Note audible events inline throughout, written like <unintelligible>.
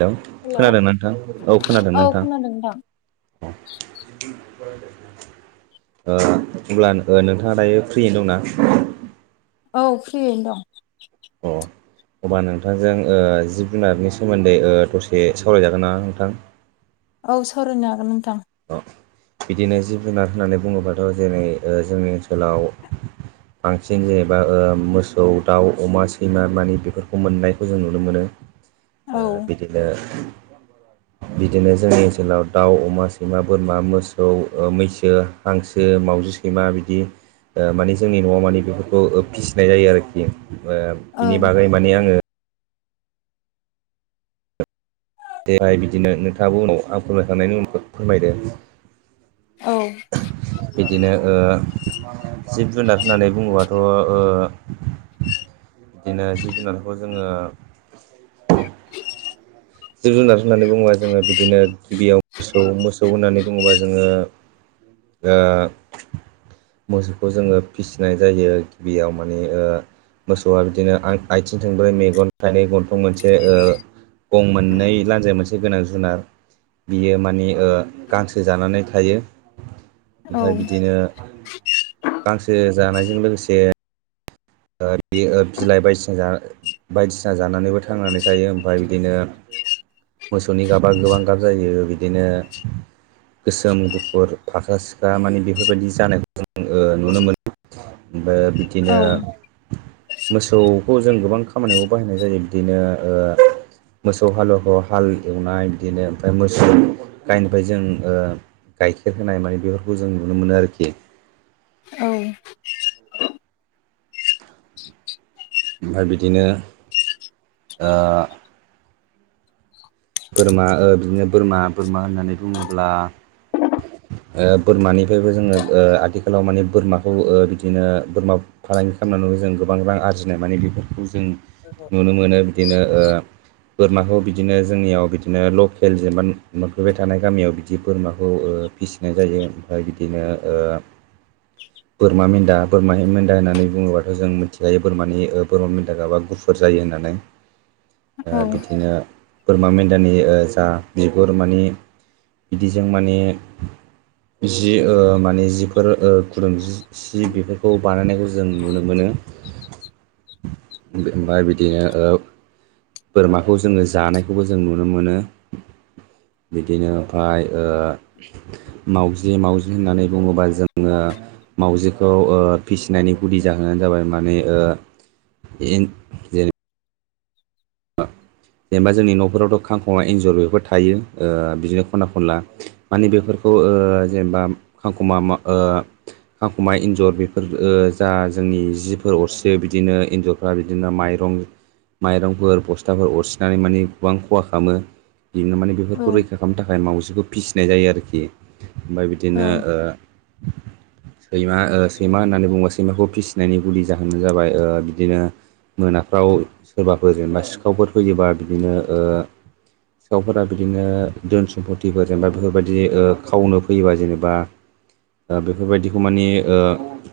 Hello खोनादों नोंथां औ खोनादों नोंथां <inaudible> खोनादों नोंथां ओ अब्ला ओ नोंथाङा दायो फ्रि दंनाा औ फ्रियैनो दं अ होमब्ला ओ नोंथांजों जिब जुनारनि सोमोन्दै ओ दसे सावरायजागोन नामा नोंथां औ सरायनो हागोन नोंथां अ बिदिनो जिब जुनार होननानै बुङोबाथ' जेरै जोंनि ओनसोलाव बांसिन जेनेबा ओ मोसौ दाउ अमा सैमा मानि बेफोरखौ मोननायखौ जों नुनो मोनो औ ओ बिदिनो बिदिनो जोंनि ओनसोलाव दाउ अमा स मा बोरमा मोसौ मैसो हांसो मावजि सैमा बिदि ओ माने जोंनि न'आव माने बेफोरखौ फिसिनाय जायो आरोखि ओ बिनि ओं बागै माने आङो देहाय बिदिनो नोंथाङाबो उनाव आं फोरमायखांनायनि उनखौ फोरमायदो। औ। बिदिनो ओ जिब जुनार होननानै बुङोबाथ' ओ बिदिनो जिब जुनारखौ जोङो जिब जुनार होननानै बुङोबा जोङो बिदिनो गिबियाव मोसौ मोसौ होननानै बुङोबा जोङो ओ मोसौखौ जोङो फिसिनाय जायो गिबियाव माने ओ मोसौआ बिदिनो आं आथिं संब्रै मेगन थाइनै गनथं मोनसे‌ ओ गं मोननै लान्जाय मोनसे गोनां जुनार बियो माने ओ गांसो जानानै थायो औ ओमफफ्राय बिदिनो गांसो जानायजों लोगोसे ओ बि ओ बिलाइ बायदिसिना‌ जाना बायदिसिना जानानैबो थांनानै थायो ओमफफ्राय बिदिनो मोसौनि गाबा गोबां गाब जायो बिदिनो गोसोम गुफुर फाख्रा सिख्रा माने बेफोरबायदि जानायखौ ओ जों नुनो मोनो। ओमफ्राय औ बिदिनो मोसौखौ जों गोबां खामानियाव बाहायनाय जायो। बिदिनो ओ मोसौ हालेवखौ हाल एवनाय बिदिनो ओमफ्राय मोसौ गायनिफ्राय जों ओ गाइखेर होनाय माने बेफोरखौ जों नुनो मोनो आरोखि। औ। ओमफ्राय बिदिनो ओ बोरमा ओ बिदिनो बोरमा बोरमा होननानै बुङोब्ला ओ बोरमानिफ्रायबो जोङो ओ आथिखालाव माने बोरमाखौ ओ बिदिनो बोरमा फालांगि खालामनानैबो जों गोबां रां आरजिनाय माने बेफोरखौ जों नुनो मोनो बिदिनो ओ बोरमाखौ बिदिनो जोंनियाव बिदिनो लकेल जेनेबा मोनफैबाय थानाय गामियाव बिदि बोरमाखौ ओ फिसिनाय जायो ओमफ्राय बिदिनो ओ बोरमा मेन्दा बोरमानि मेन्दा होननानै बुङोब्लाथ' जों मिथिखायो बोरमानि बोरमा मेन्दा गाबा गुफुर जायो होननानै। ओ औ बिदिनो बोरमा मेन्दानि ओ जा बिगुर माने बिदिजों माने जि ओ माने जिफोर ओ गुदुंजि सि बेफोरखौ बानायनायखौ जों नुनो मोनो। ओम ओमफ्राय बिदिनो ओ बोरमाखौ जोङो जानायखौबो जों नुनो मोनो। बिदिनो ओमफाय ओ मावजि मावजि होननानै बुङोबा जोङो मावजिखौ ओ फिसिनायनि गुदि जाहोनानो जाबाय माने ओ इन जेनेबा जोंनि नफोरावथ' खांखमा एन्जर बेफोर थायो ओ बिदिनो खना खनला माने बेफोरखौ ओ जेनेबा खांखमा ओ खाखमा एन्जर बेफोर ओ जा जोंनि जिफोर अरसियो बिदिनो एन्जर फ्रा बिदिनो माइरं माइरंफोर बस्थाफोर अरसि नानै माने गोबां खहा खालामो बिदिनो माने औ बेफोरखौ रैखा खालामनो थाखाय मावजिखौ फिसि फिनाय जायो आरोखि ओमफ्राय बिदिनो ओ सैमा ओ सैमा होननानै बुङोबा सैमाखौ फिसिनायनि गुदि जाहोनानो जाबाय ओ बिदिनो मोनाफ्राव सोरबाफोर जेनेबा सिखावफोर फैयोबा बिदिनो ओ सिखावफोरा बिदिनो धोन सम्फतिफोर जेनेबा बेफोरबायदि ओ खावनो फैयोबा जेनेबा बेफोरबायदिखौ माने ओ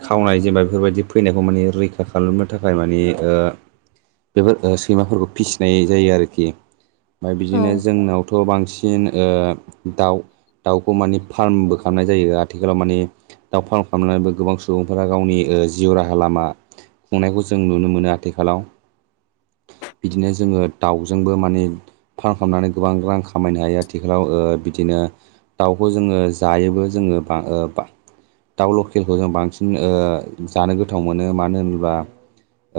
खावनाय जेनेबा बेफोरबायदि फैनायखौ माने रैखा खालामनो थाखाय माने ओ बेफोर सैमाफोरखौ फिसिनाय जायो आरोखि ।ओमफ्राय औ बिदिनो जोंनावथ' बांसिन बांसिन ओ दाउ दाउखौ माने फार्मबो खालामनाय जायो आथिखालाव माने दाव फार्म खालामनानैबो गोबां सुबुंफोरा गावनि ओ जिउ राहा लामा खुंनायखौ जों नुनो मोनो आथिखालाव बिदिनो जोङो दाउजोंबो माने फार्म खालामनानै गोबां रां खामायनो हायो आथिखालाव ओ बिदिनो दाउखौ जोङो जायोबो जोङो बा ओ बा दाउ लकेलखौ जों बांसिन ओ जानो गोथाव मोनो मानो होनोब्ला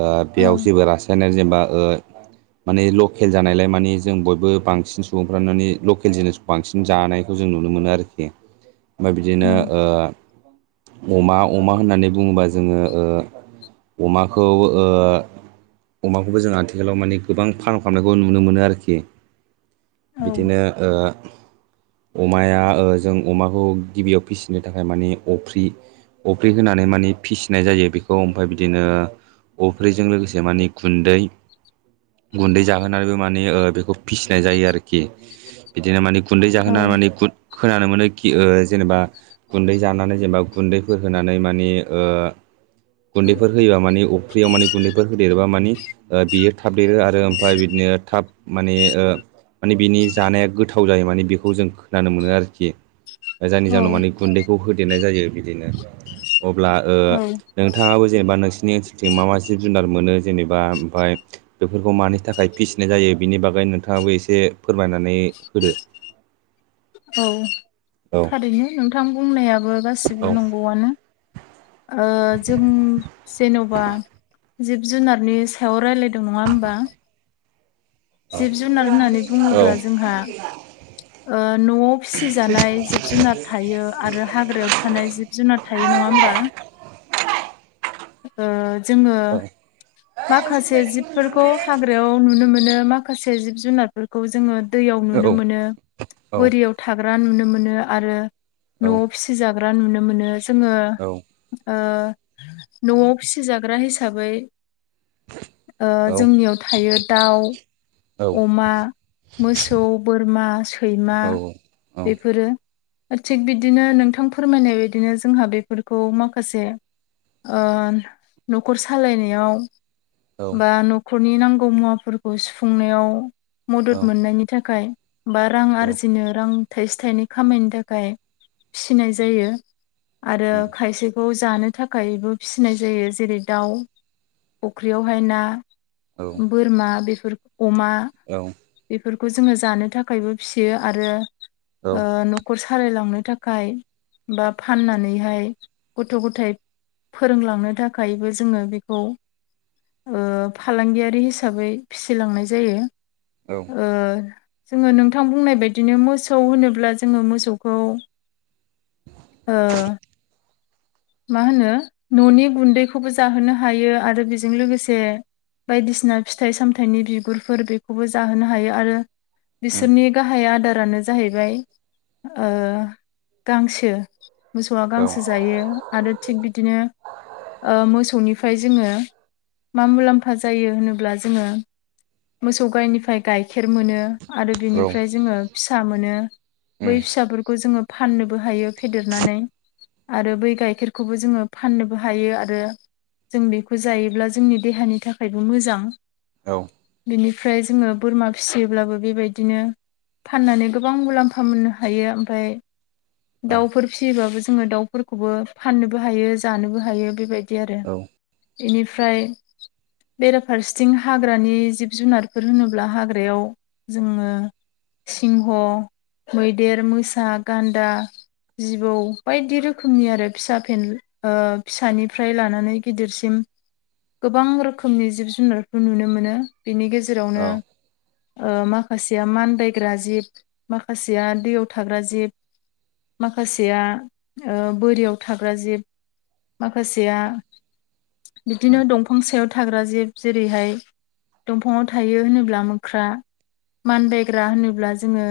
ओ ओं बेयाव जेबो रासायनारि जेनेबा ओ माने लकेल जानायलाय माने जों बयबो बांसिन सुबुंफ्रानो माने लकेल जिनिसखौ बांसिन जानायखौ जों नुनो मोनो आरोखि ओमफ्राय बिदिनो उम ओ अमा अमा होननानै बुङोबा जोङो ओ अमाखौ ओ अमाखौबो जों आथिखालाव माने गोबां फार्म खालामनायखौ नुनो मोनो आरोखि। औ बिदिनो ओ अमाया ओ जों अमाखौ गिबियाव फिसिनो थाखाय माने अफ्रि अफ्रि होनानै माने फिसिनाय जायो बेखौ ओमफाय बिदिनो अफ्रिजों लोगोसे माने गुन्दै गुन्दै जाहोनानैबो माने ओ बेखौ फिसिनाय जायो आरोखि। बिदिनो माने गुन्दै औ जाहोनानै माने गुद खोनानो मोनो कि ओ जेनेबा गुन्दै जानानै जेनेबा गुन्दैफोर होनानै मानि ओ गुन्दैफोर होयोबा मानि अफ्रियाव माने गुन्दैफोर होदेरबा मानि बियो थाब देरो आरो ओमफ्राय बिदिनो थाब माने ओ माने बिनि जानाया गोथाव जायो माने बेखौ जों खोनानो मोनो आरोखि। जायनि औ जाहोनाव मानि गुन्दैखौ होदेरनाय जायो बिदिनो। अब्ला ओ औ नोंथाङाबो जेनेबा नोंसिनि थिं मा मा जुनार मोनो जेनेबा ओमफाय बेफोरखौ मानि थाखाय फिसिनाय जायो बिनि बागै नोंथाङाबो एसे फोरमायनानै होदो। औ औ थारैनो नोंथां बुंनायाबो औ गासिबो नंगौआनो। ओ जों जेन'बा जिब जुनारनि सायाव रायज्लायदों नङा होमबा? जिब जुनार होननानै बुङोब्ला जोंहा ओ न'आव फिसिजानाय जिब जुनार थायो आरो हाग्रायाव थानाय जिब जुनार थायो नङा होमबा? ओ जोङो माखासे जिबफोरखौ हाग्रायाव नुनो मोनो माखासे जिब जुनारफोरखौ जोङो दैयाव नुनो मोनो औ बोरियाव थाग्रा नुनो मोनो आरो न'आव फिसि जाग्रा नुनो मोनो जोङो औ ओ न'आव फिसिजाग्रा हिसाबै ओ औ जोंनियाव थायो दाउ, औ अमा मोसौ, बोरमा, सैमा औ बेफोरो। थिग बिदिनो नोंथां फोरमायनाय बायदिनो जोंहा बेफोरखौ माखासे ओ न'खर सालायनायाव औ बा न' खुरनि नांगौ मुवाफोरखौ सुफुंनायाव औ मदद मोननायनि थाखाय बा रां आरजिनो रां थाइसे थाइनै खामायनो थाखाय फिसिनाय जायो। आरो उम खायसेखौ जानो खायबो फिसिनाय जायो जेरै दाउ फुख्रियावहाय ना औ बोरमा बेफोर अमा औ। बेफोरखौ जोङो जानो थाखायबो फियो आरो ओ न' खर सालायलांनो थाखाय बा फाननानैहाय गथ' गथाइ फोरोंलांनो थाखायबो जोङो बेखौ ओ फालांगियारि हिसाबै फिसिलांनाय जायो। औ। ओ जोङो नोंथां बुंनाय बायदिनो मोसौ होनोब्ला जोङो मोसौखौ ओ <unintelligible> मा होनो न'नि गुन्दैखौबो जाहोनो हायो आरो बेजों लोगोसे बायदिसिना फिथाइ सामथाइनि बिगुरफोर बेखौबो जाहोनो हायो आरो बिसोरनि गाहाय आदारानो जाहैबाय ओ गांसो। मोसौआ औ उम औ गांसो जायो। आरो थिग बिदिनो ओ मोसौनिफ्राय जोङो मा मुलाम्फा जायो होनोब्ला जोङो मोसौ गाइनिफ्राय गाइखेर मोनो आरो औ बिनिफ्राय जोङो फिसा मोनो बै फिसाफोरखौ जोङो फाननोबो हायो फेदेरनानै आरो बै गाय खेरखौबो जोङो फाननोबो हायो आरो जों बेखौ जायोब्ला जोंनि देहानि थाखायबो मोजां। औ। बिनिफ्राय जोङो बोरमा फिसियोब्लाबो बेबायदिनो फाननानै गोबां मुलाम्फा मोननो हायो ओमफ्राय दाउफोर फिसियोबाबो जोङो दाउफोरखौबो फाननोबो हायो जानोबो हायो बेबायदि बिदि आरो औ बेनिफ्राय बेराफारसेथिं हाग्रानि जिब जुनारफोर होनोब्ला हाग्रायाव जोङो सिंह मैदेर मोसा गान्दा जिबौ बायदि रोखोमनि आरो फिसा फेन फिसानिफ्राय लानानै गिदिरसिम गोबां रोखोमनि जिब जुनारफोर नुनो मोनो बेनि औ गेजेरावनो माखासेया मान बायग्रा जिब माखासेया दैयाव थाग्रा जिब माखासेया बोरियाव थाग्रा जिब माखासेया उम उम बिदिनो दंफां सायाव थाग्रा जेब जेरैहाय दंफाङाव थायो होनोब्ला मोख्रा औ मानबायग्रा होनोब्ला जोङो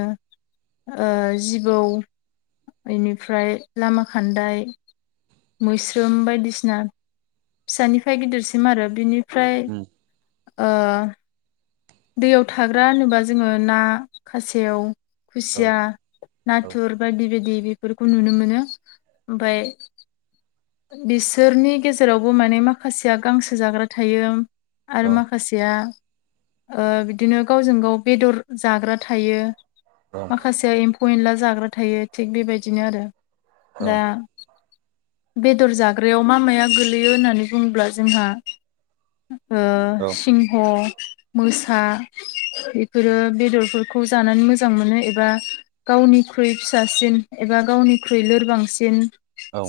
जिबौ बेनिफ्राय लामा खान्दाय मैस्रोम बायदिसिना फिसानिफ्राय गिदिरसिम आरो बिनि ओमफ्राय दैयाव थाग्रा होनोबा जोङो ना खासेयाव औ उम खुसिया नाथुर बायदि बायदि बेफोरखौ नुनो मोनो ओमफाय बिसोरनि गेजेरावबो माने माखासेया गांसो जाग्रा थायो आरो माखासेया बिदिनो गावजों गाव बेदर जाग्रा थायो माखासे ए एम्फौ एनला जाग्रा थायो थिग बेबायदिनो आरो दा बेदर जाग्रायाव मा माया गोगलैयो होननानै बुङोब्ला जोंहा सिंह मोसा बेफोरो बेदरफोरखौ जानानै मोजां मोनो एबा गावनिख्रुइ फिसासिन एबा गावनिख्रुइ लोरबांसिन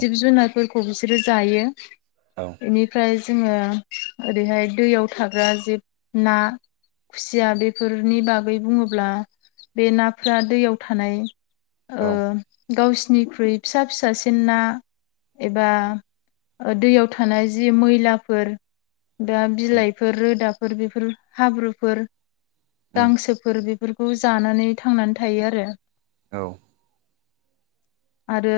जिब जुनारफोरखौ बिसोरो जायो औ बेनिफ्राय जोङो ओरैहाय दैयाव थाग्रा जे ना खुसिया बेफोरनि बागै बुङोब्ला बे नाफोरा दैयाव थानाय ओ औ गावसिनिख्रुइ फिसा फिसासिन ना एबा दैयाव थानाय जि मैलाफोर दा बिलाइफोर रोदाफोर बेफोर हाब्रुफोर गांसोफोर बेफोरखौ जानानै थांनानै थायो आरो औ आरो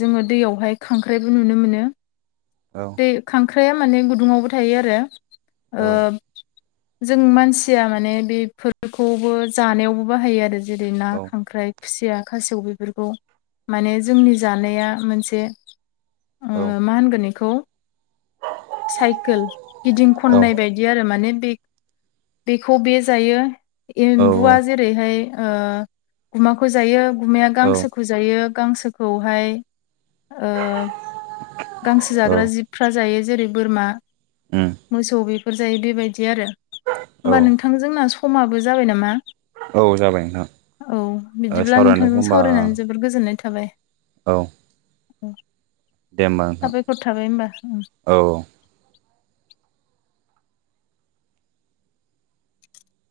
जोङो दैयावहाय खांख्राइबो नुनो मोनो औ दै खांख्राइया माने गुदुङावबो थायो आरो ओ जों मानसिया माने बेफोरखौबो जानायावबो बाहायो आरो जेरै ना खांख्राइ। खुसिया खासेव बेफोरखौ माने जोंनि जानाया मोनसे मा होनगोन बेखौ साइकेल गिदिं खननाय बायदि बि आरो मने बे बेखौ बे जायो एम्बुआ जे ओरैहाय गुमाखौ जायो गुमया गांसोखौ फुजायो गांसोखौहाय गांसो जाग्रा जिब फ्रा जायो जेरै बोरमा। उम मोसौ बेफोर जायो बेबायदि आरो औ होमबा नोंथां जोंना समाबो जाबाय नामा? औ जाबाय नोंथां औ बिदिब्ला सावरायनायखौ नोंथांजों होमबा सावरायनानै जोबोर गोजोननाय थाबाय। औ दे होमबा नोंथां साबायखर थाबाय होमबा उम। औ